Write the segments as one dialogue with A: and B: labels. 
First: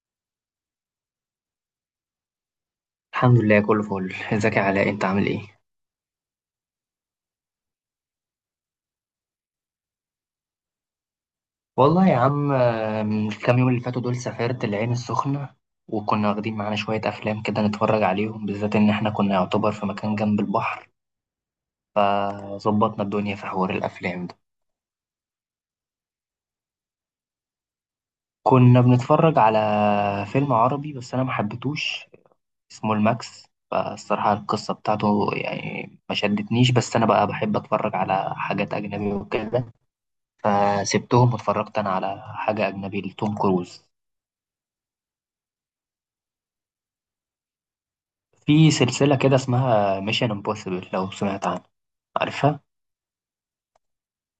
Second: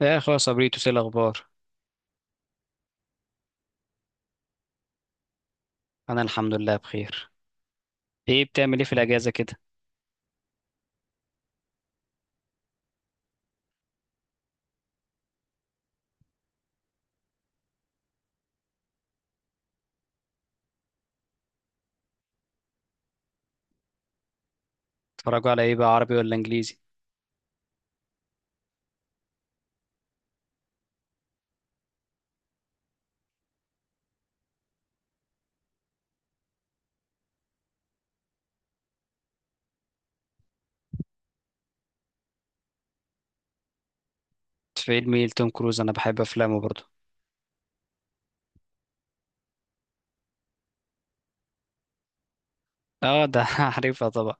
A: يا اخويا صبريتو، ايه الاخبار؟
B: الحمد لله، كله فل. ازيك يا علاء؟ انت عامل ايه؟
A: انا الحمد لله بخير. ايه بتعمل ايه في الاجازه كده؟
B: والله يا عم، من الكام يوم اللي فاتوا دول سافرت العين السخنة. وكنا واخدين معانا شوية أفلام كده نتفرج عليهم، بالذات إن إحنا كنا يعتبر في مكان جنب البحر. فظبطنا الدنيا في حوار الأفلام ده.
A: اتفرجوا على ايه بقى، عربي ولا انجليزي؟
B: كنا بنتفرج على فيلم عربي بس أنا محبتوش. اسمه الماكس. فالصراحة القصة بتاعته يعني ما شدتنيش، بس أنا بقى بحب أتفرج على حاجات أجنبي وكده. فسبتهم واتفرجت أنا على حاجة أجنبي لتوم كروز.
A: فيلم ايه لتوم كروز؟ انا بحب افلامه برضه.
B: في سلسلة كده اسمها ميشن امبوسيبل، لو سمعت عنها. عارفها؟
A: اه ده عارفها طبعا،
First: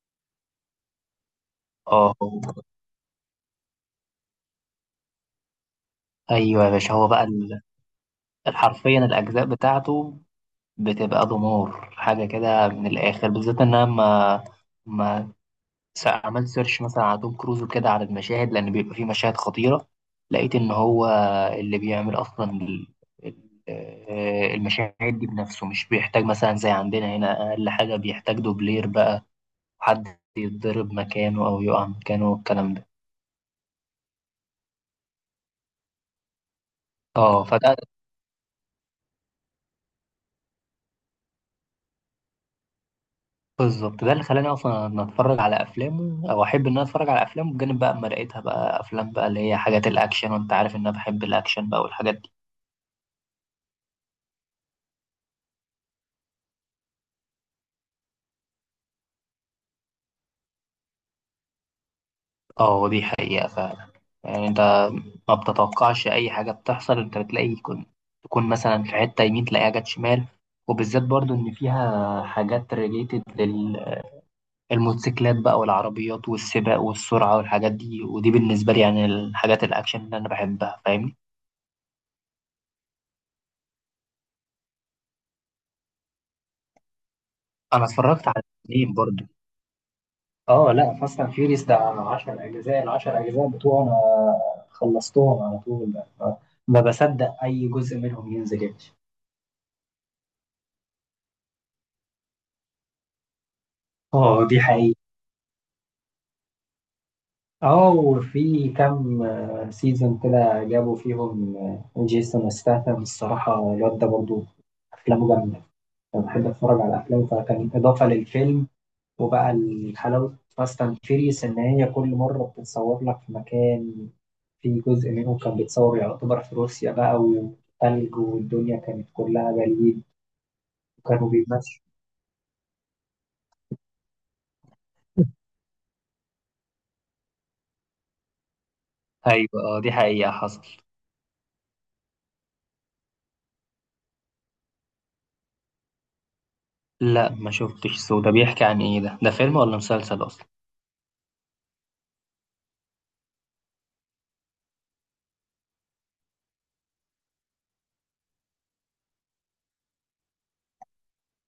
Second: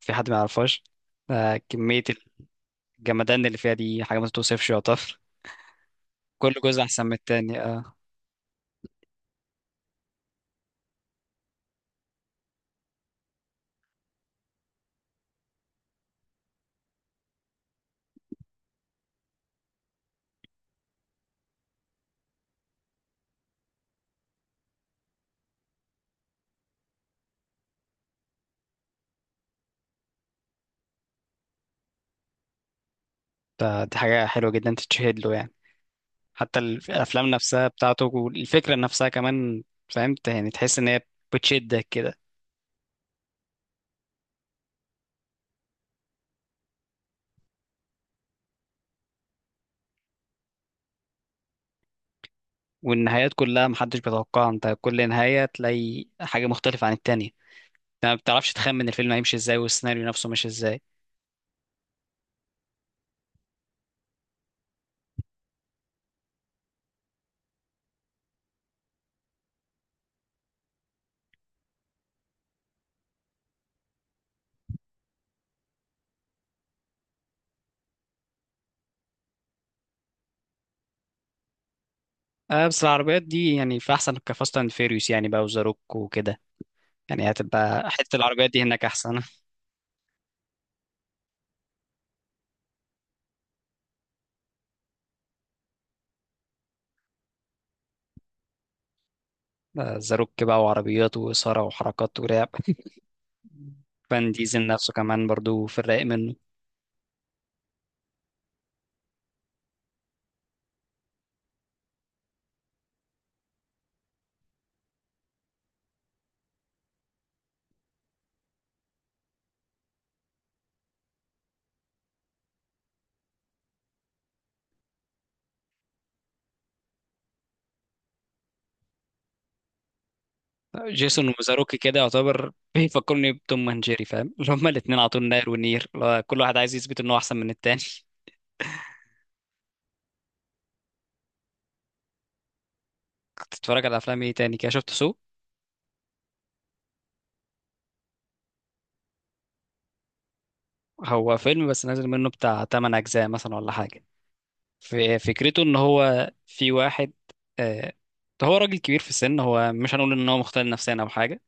A: في حد ما يعرفهاش؟ آه كميه.
B: اه.
A: الجمدان اللي فيها دي حاجه ما تتوصفش يعتبر. كل
B: ايوه يا
A: جزء
B: باشا.
A: احسن
B: هو
A: من
B: بقى
A: التاني، اه.
B: حرفيا الأجزاء بتاعته بتبقى دمار حاجة كده من الآخر، بالذات إن أنا ما ما س- عملت سيرش مثلا على توم كروز وكده على المشاهد، لأن بيبقى فيه مشاهد خطيرة. لقيت إن هو اللي بيعمل أصلا المشاهد دي بنفسه، مش بيحتاج مثلا زي عندنا هنا. أقل حاجة بيحتاج دوبلير بقى، حد يتضرب مكانه أو يقع مكانه والكلام ده.
A: دي حاجه حلوه جدا تتشهد له يعني. حتى الافلام
B: اه،
A: نفسها
B: فده.
A: بتاعته والفكره نفسها كمان. فهمت يعني، تحس ان هي بتشدك كده.
B: بالظبط، ده اللي خلاني اصلا ان اتفرج على افلامه، او احب ان انا اتفرج على افلامه. بجانب بقى اما لقيتها بقى افلام بقى اللي هي حاجات الاكشن، وانت عارف ان انا بحب الاكشن بقى والحاجات دي.
A: والنهايات كلها محدش بيتوقعها، انت كل نهايه تلاقي حاجه مختلفه عن التانية. ما بتعرفش تخمن الفيلم هيمشي ازاي والسيناريو نفسه ماشي ازاي.
B: اه، دي حقيقة فعلا. يعني انت ما بتتوقعش اي حاجة بتحصل. انت بتلاقي تكون مثلا في حتة يمين تلاقيها جت شمال. وبالذات برضو ان فيها حاجات ريليتد للموتوسيكلات بقى، والعربيات والسباق والسرعة والحاجات دي. ودي بالنسبة لي يعني الحاجات الاكشن اللي انا بحبها، فاهمني.
A: آه بس العربيات دي يعني في احسن، كفاست اند فيريوس يعني بقى وزاروك وكده. يعني
B: انا
A: هتبقى حته
B: اتفرجت على
A: العربيات دي هناك
B: اتنين
A: احسن.
B: برضو. اه لا، فاست اند فيوريوس ده 10 اجزاء. ال 10 اجزاء بتوعه انا خلصتهم على طول بقى. ما بصدق اي جزء منهم ينزل يا باشا.
A: زاروك بقى وعربيات واثاره وحركات ولعب. فان
B: اه، دي
A: ديزل نفسه
B: حقيقة.
A: كمان برضو في الرايق منه.
B: اه، وفي كام سيزون كده جابوا فيهم جيسون ستاثام. الصراحة الواد ده برضه أفلامه جامدة. أنا بحب أتفرج على أفلامه، فكان إضافة للفيلم. وبقى الحلاوة فاست اند فيريوس، إن هي كل مرة بتتصور لك في مكان. في جزء منه كان بيتصور يعتبر في روسيا بقى، وثلج، والدنيا كانت كلها جليد. وكانوا
A: جيسون وزاروك
B: بيمشوا.
A: كده يعتبر بيفكرني بتوم اند جيري، فاهم؟ اللي هما الاتنين على طول ناير ونير، اللي هو كل واحد عايز يثبت ان هو احسن من التاني.
B: ايوه، اه، دي حقيقة حصل.
A: كنت بتتفرج على افلام ايه تاني كده؟ شفت سو؟
B: لا، ما شفتش سو. ده بيحكي عن ايه؟ ده فيلم ولا مسلسل اصلا؟
A: هو فيلم بس نازل منه بتاع 8 اجزاء مثلا ولا حاجه. في فكرته ان هو في واحد، آه، هو راجل كبير في السن. هو مش هنقول ان هو مختل نفسيا او حاجه،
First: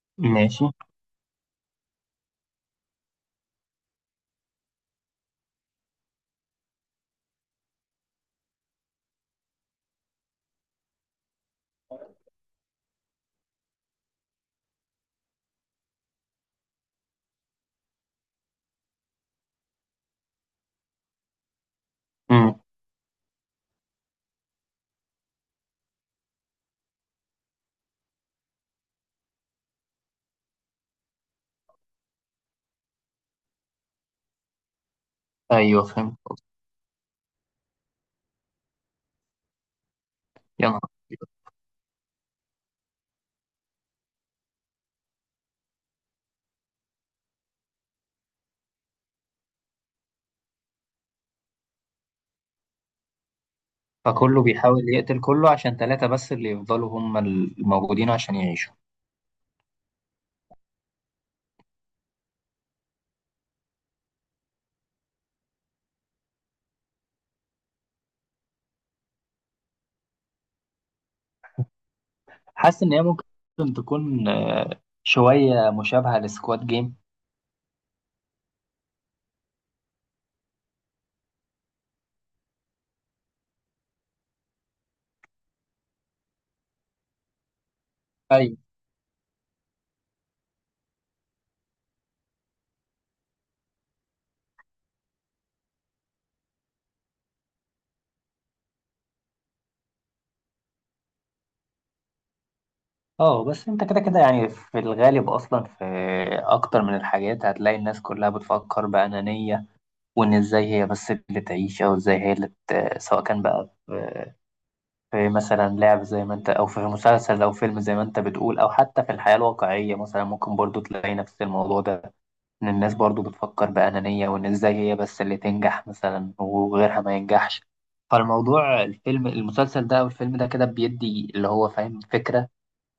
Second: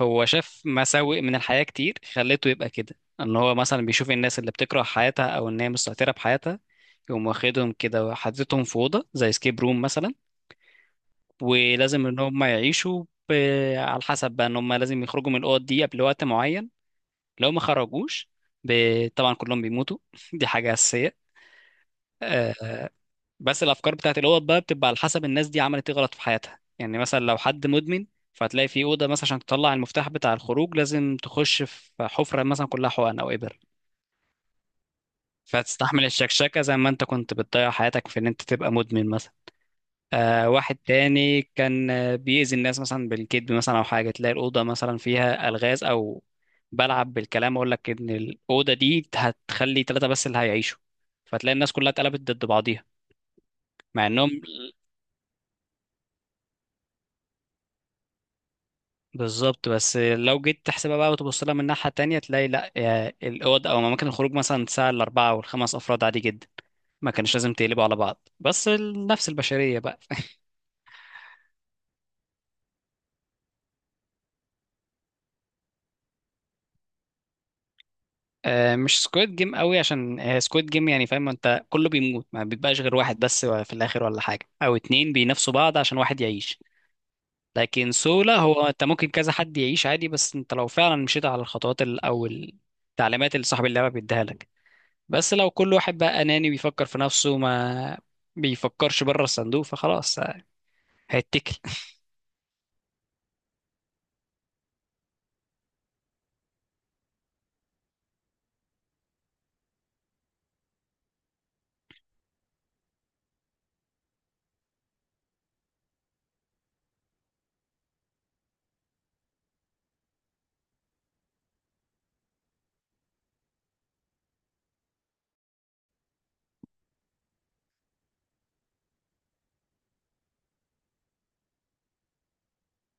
A: هو شاف
B: ماشي.
A: مساوئ من الحياه كتير خلته يبقى كده. ان هو مثلا بيشوف الناس اللي بتكره حياتها او ان هي مستهتره بحياتها، يقوم واخدهم كده وحاططهم في اوضه زي سكيب روم مثلا. ولازم ان هم يعيشوا على حسب بقى، ان هم لازم يخرجوا من الاوض دي قبل وقت معين. لو ما خرجوش ب... طبعا كلهم بيموتوا. دي حاجه اساسيه. آه،
B: امم.
A: بس الافكار بتاعت الاوض بقى بتبقى على حسب الناس دي عملت ايه غلط في حياتها. يعني مثلا لو حد مدمن، فهتلاقي في اوضه مثلا عشان تطلع المفتاح بتاع الخروج لازم تخش في حفره مثلا كلها حقن او ابر.
B: ايوه،
A: فتستحمل
B: فهمت قصدك.
A: الشكشكه زي ما انت كنت بتضيع حياتك في ان انت تبقى مدمن مثلا. آه
B: يا
A: واحد
B: نهار أبيض.
A: تاني كان بيأذي الناس مثلا بالكذب مثلا او حاجه، تلاقي الاوضه مثلا فيها الغاز او بلعب بالكلام. اقول لك ان الاوضه دي هتخلي ثلاثه بس اللي هيعيشوا، فتلاقي الناس كلها اتقلبت ضد بعضيها مع انهم
B: فكله بيحاول يقتل كله عشان ثلاثة بس اللي يفضلوا هم الموجودين عشان يعيشوا.
A: بالظبط. بس لو جيت تحسبها بقى وتبص لها من ناحية تانية، تلاقي لا، يا الأوض أو أماكن الخروج مثلا تسع الأربعة والخمس أفراد عادي جدا. ما كانش لازم تقلبوا على بعض، بس النفس البشرية بقى.
B: حاسس ان هي ممكن تكون شويه مشابهه لسكواد جيم.
A: مش سكويد جيم قوي، عشان سكويد جيم يعني فاهم انت كله بيموت ما بيبقاش غير واحد بس في الآخر ولا حاجة، أو اتنين بينافسوا بعض عشان واحد يعيش. لكن سولا
B: ايوه.
A: هو انت ممكن كذا حد يعيش عادي، بس انت لو فعلا مشيت على الخطوات أو التعليمات اللي صاحب اللعبة بيديها لك. بس لو كل واحد بقى أناني بيفكر في نفسه ما بيفكرش بره الصندوق، فخلاص هيتكل.
B: اه، بس انت كده كده يعني في الغالب اصلا في اكتر من الحاجات هتلاقي الناس كلها بتفكر بأنانية. وان ازاي هي بس اللي تعيش، او ازاي هي اللي سواء كان بقى في مثلا لعب زي ما انت، او في مسلسل او فيلم زي ما انت بتقول، او حتى في الحياة الواقعية مثلا ممكن برضو تلاقي نفس الموضوع ده. إن الناس برضو بتفكر بأنانية، وإن إزاي هي بس اللي تنجح مثلا وغيرها ما ينجحش. فالموضوع الفيلم المسلسل ده أو الفيلم ده كده بيدي اللي هو فاهم فكرة.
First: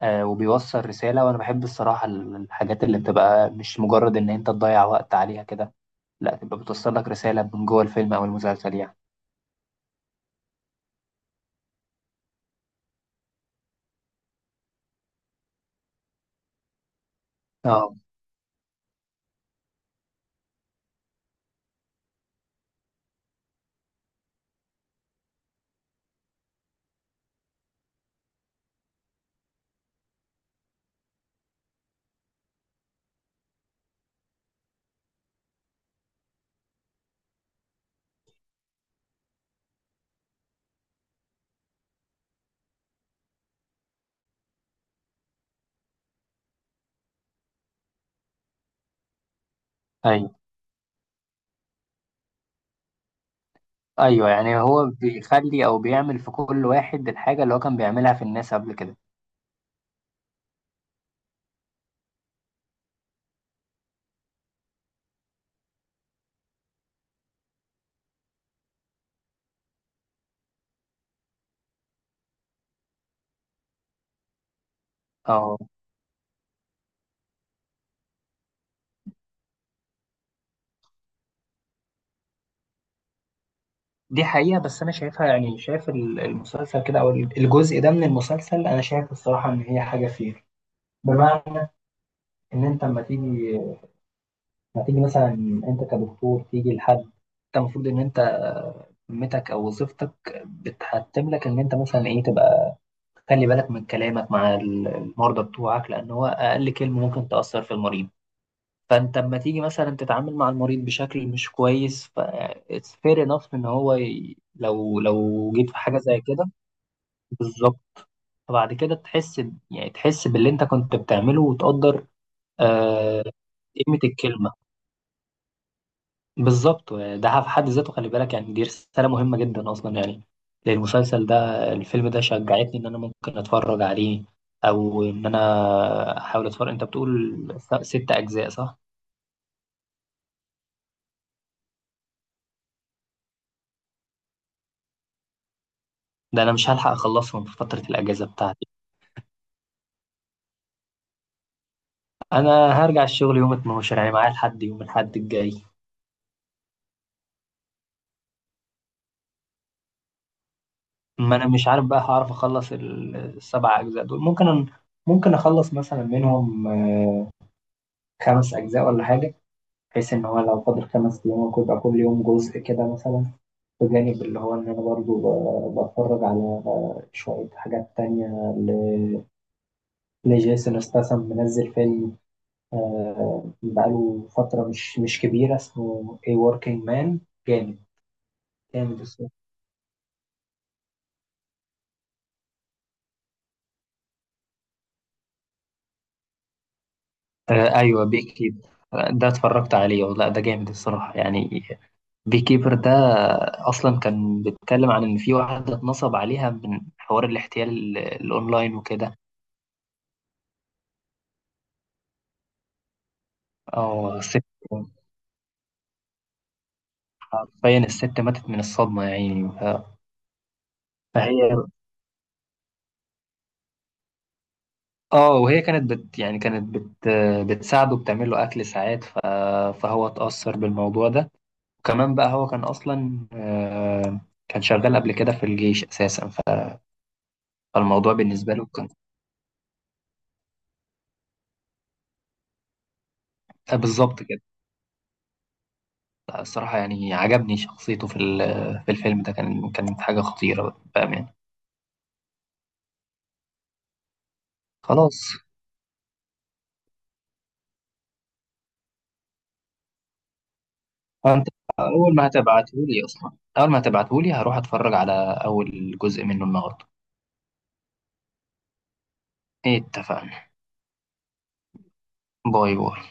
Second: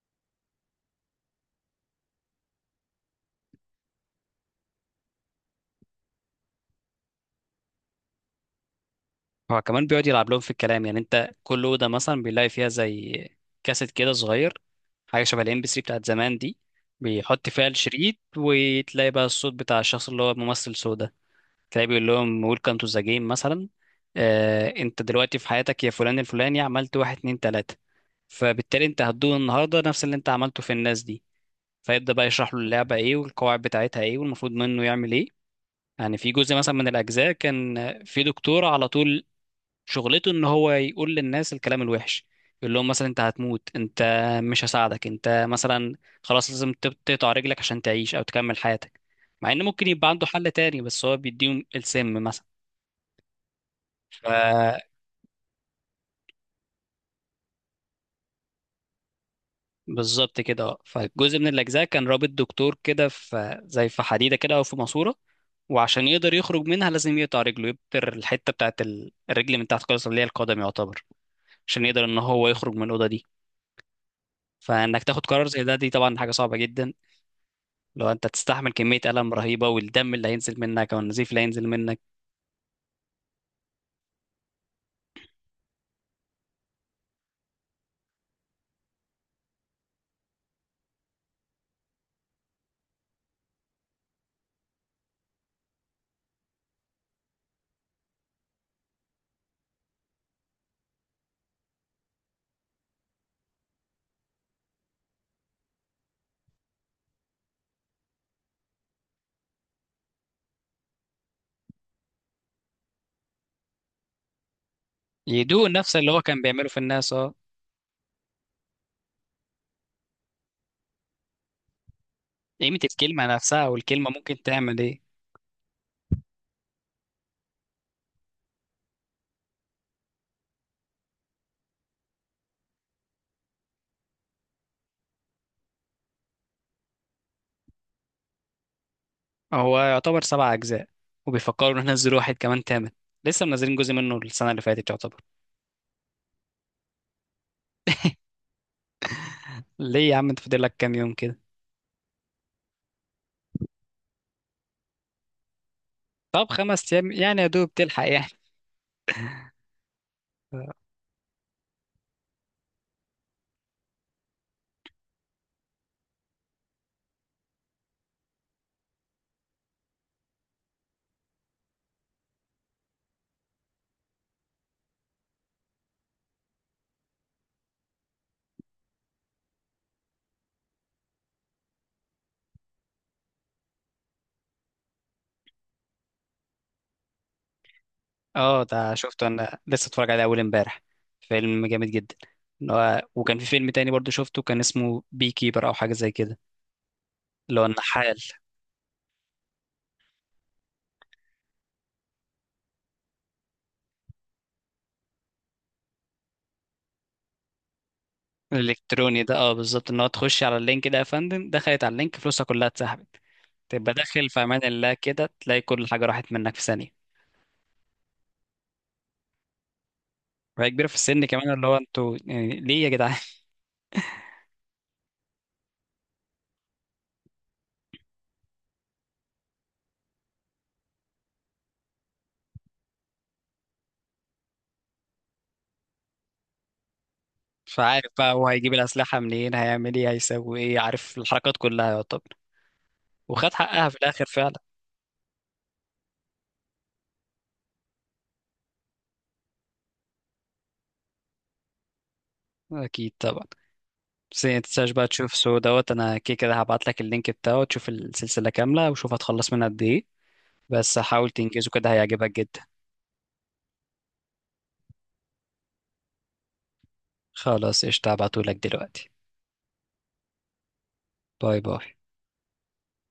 B: وبيوصل رسالة، وأنا بحب الصراحة الحاجات اللي بتبقى مش مجرد إن أنت تضيع وقت عليها كده. لا، تبقى بتوصل لك رسالة من جوه الفيلم أو المسلسل يعني.
A: هو كمان بيقعد يلعب لهم في الكلام. يعني انت كل أوضة مثلا بيلاقي فيها زي كاسيت كده صغير، حاجة شبه الام بي 3 بتاعت زمان دي. بيحط فيها
B: اه،
A: الشريط وتلاقي بقى الصوت بتاع الشخص اللي هو ممثل سودا، تلاقي بيقول لهم ويلكم تو ذا جيم مثلا. آه انت دلوقتي في حياتك يا فلان الفلاني عملت واحد اتنين تلاتة، فبالتالي انت هتدوق النهارده نفس اللي انت عملته في الناس دي. فيبدأ بقى يشرح له اللعبة ايه والقواعد بتاعتها ايه والمفروض منه يعمل ايه. يعني في جزء مثلا من الأجزاء كان في دكتور على طول، شغلته ان هو يقول للناس الكلام الوحش. يقول لهم مثلا انت هتموت، انت مش هساعدك انت مثلا، خلاص لازم تقطع رجلك عشان تعيش او تكمل حياتك. مع ان ممكن يبقى عنده
B: أيوه،
A: حل تاني، بس هو بيديهم السم
B: أيوه. يعني
A: مثلا.
B: هو بيخلي أو بيعمل في كل واحد الحاجة اللي هو كان بيعملها في الناس قبل كده.
A: بالظبط كده، اه. فجزء من الأجزاء كان رابط دكتور كده في زي في حديدة كده أو في ماسورة، وعشان يقدر يخرج منها لازم يقطع رجله، يبتر الحتة بتاعت الرجل من تحت خالص اللي هي القدم يعتبر، عشان يقدر إن هو يخرج من الأوضة دي. فإنك تاخد قرار
B: اه،
A: زي ده دي طبعا حاجة صعبة جدا، لو أنت تستحمل كمية ألم رهيبة والدم اللي هينزل منك أو النزيف اللي هينزل منك.
B: دي حقيقة. بس أنا شايفها يعني، شايف المسلسل كده أو الجزء ده من المسلسل. أنا شايف الصراحة إن هي حاجة فير، بمعنى إن أنت أما تيجي ما تيجي مثلا، أنت كدكتور تيجي لحد أنت المفروض إن أنت مهمتك أو وظيفتك بتحتم لك إن أنت مثلا إيه تبقى، خلي بالك من كلامك مع المرضى بتوعك، لأن هو أقل كلمة ممكن تأثر في المريض. فأنت أما تيجي مثلا تتعامل مع المريض بشكل مش كويس. ف it's fair enough إن هو لو
A: يدوق
B: جيت في
A: نفس
B: حاجة
A: اللي
B: زي
A: هو كان
B: كده.
A: بيعمله في الناس، اه.
B: بالظبط. فبعد كده تحس يعني تحس باللي انت كنت بتعمله، وتقدر
A: قيمة
B: آه،
A: الكلمة نفسها،
B: قيمة
A: والكلمة ممكن
B: الكلمة.
A: تعمل إيه.
B: بالظبط. ده في حد ذاته خلي بالك، يعني دي رسالة مهمة جدا أصلا يعني. المسلسل ده، الفيلم ده، شجعتني إن أنا ممكن أتفرج عليه، أو إن أنا أحاول أتفرج. أنت بتقول ست أجزاء صح؟
A: هو يعتبر 7 أجزاء، وبيفكروا إن احنا ننزلوا واحد كمان تامن. لسه منزلين جزء منه السنة اللي فاتت يعتبر.
B: ده أنا مش هلحق أخلصهم في فترة الأجازة بتاعتي.
A: ليه يا عم، انت فاضل لك كام يوم كده؟
B: أنا هرجع الشغل يوم 12، يعني معايا لحد يوم الأحد الجاي.
A: طب 5 أيام يعني، يا دوب تلحق يعني.
B: ما انا مش عارف بقى هعرف اخلص السبع اجزاء دول. ممكن اخلص مثلا منهم خمس اجزاء ولا حاجه. بحيث ان هو لو فاضل خمس ايام ممكن يبقى كل يوم جزء كده مثلا. بجانب اللي هو ان انا برضو بتفرج على شويه حاجات تانية. ل- لجيسون استاثام منزل فيلم، بقاله فتره مش كبيره، اسمه A Working Man. جامد.
A: اه ده
B: جامد
A: شفته،
B: الصراحه.
A: أنا لسه اتفرج عليه أول امبارح. فيلم جامد جدا. إن هو وكان في فيلم تاني برضو شفته كان اسمه بي كيبر أو حاجة زي كده، اللي هو
B: آه، ايوه،
A: النحال.
B: بيكي ده اتفرجت عليه، والله ده جامد الصراحه يعني. بيكيبر ده اصلا كان بيتكلم عن ان في واحده اتنصب عليها من حوار الاحتيال الاونلاين وكده.
A: الإلكتروني ده، اه بالظبط. إن هو تخش على اللينك ده يا فندم، دخلت على اللينك فلوسها كلها اتسحبت. تبقى
B: او
A: داخل في
B: ست.
A: أمان الله كده تلاقي كل حاجة راحت منك في ثانية.
B: حرفيا الست ماتت من الصدمه يعني
A: وهي كبيرة في السن
B: فهي
A: كمان، اللي هو انتوا يعني ليه يا جدعان.
B: اه وهي كانت بت بتساعده، بتعمل له اكل ساعات فهو اتاثر بالموضوع ده. وكمان بقى هو كان اصلا كان شغال قبل كده في الجيش اساسا
A: مش عارف
B: فالموضوع
A: بقى هو
B: بالنسبه له
A: هيجيب
B: كان
A: الأسلحة منين، هيعمل ايه هيسوي ايه، عارف الحركات كلها يعتبر. وخد حقها في
B: بالظبط
A: الآخر
B: كده.
A: فعلا.
B: لا، الصراحة يعني عجبني شخصيته في في الفيلم ده. كانت حاجة خطيرة بأمان.
A: أكيد طبعا. بس ما تنساش بقى
B: خلاص.
A: تشوف سو دوت، أنا كده كده هبعت لك اللينك بتاعه تشوف السلسلة كاملة، وشوف هتخلص منها قد ايه. بس حاول
B: أنت
A: تنجزه كده،
B: أول ما
A: هيعجبك جدا.
B: هتبعتهولي أصلا أول ما هتبعتهولي هروح أتفرج على أول جزء منه النهاردة.
A: خلاص قشطة، هبعتهولك دلوقتي.
B: اتفقنا.
A: باي باي.
B: باي باي.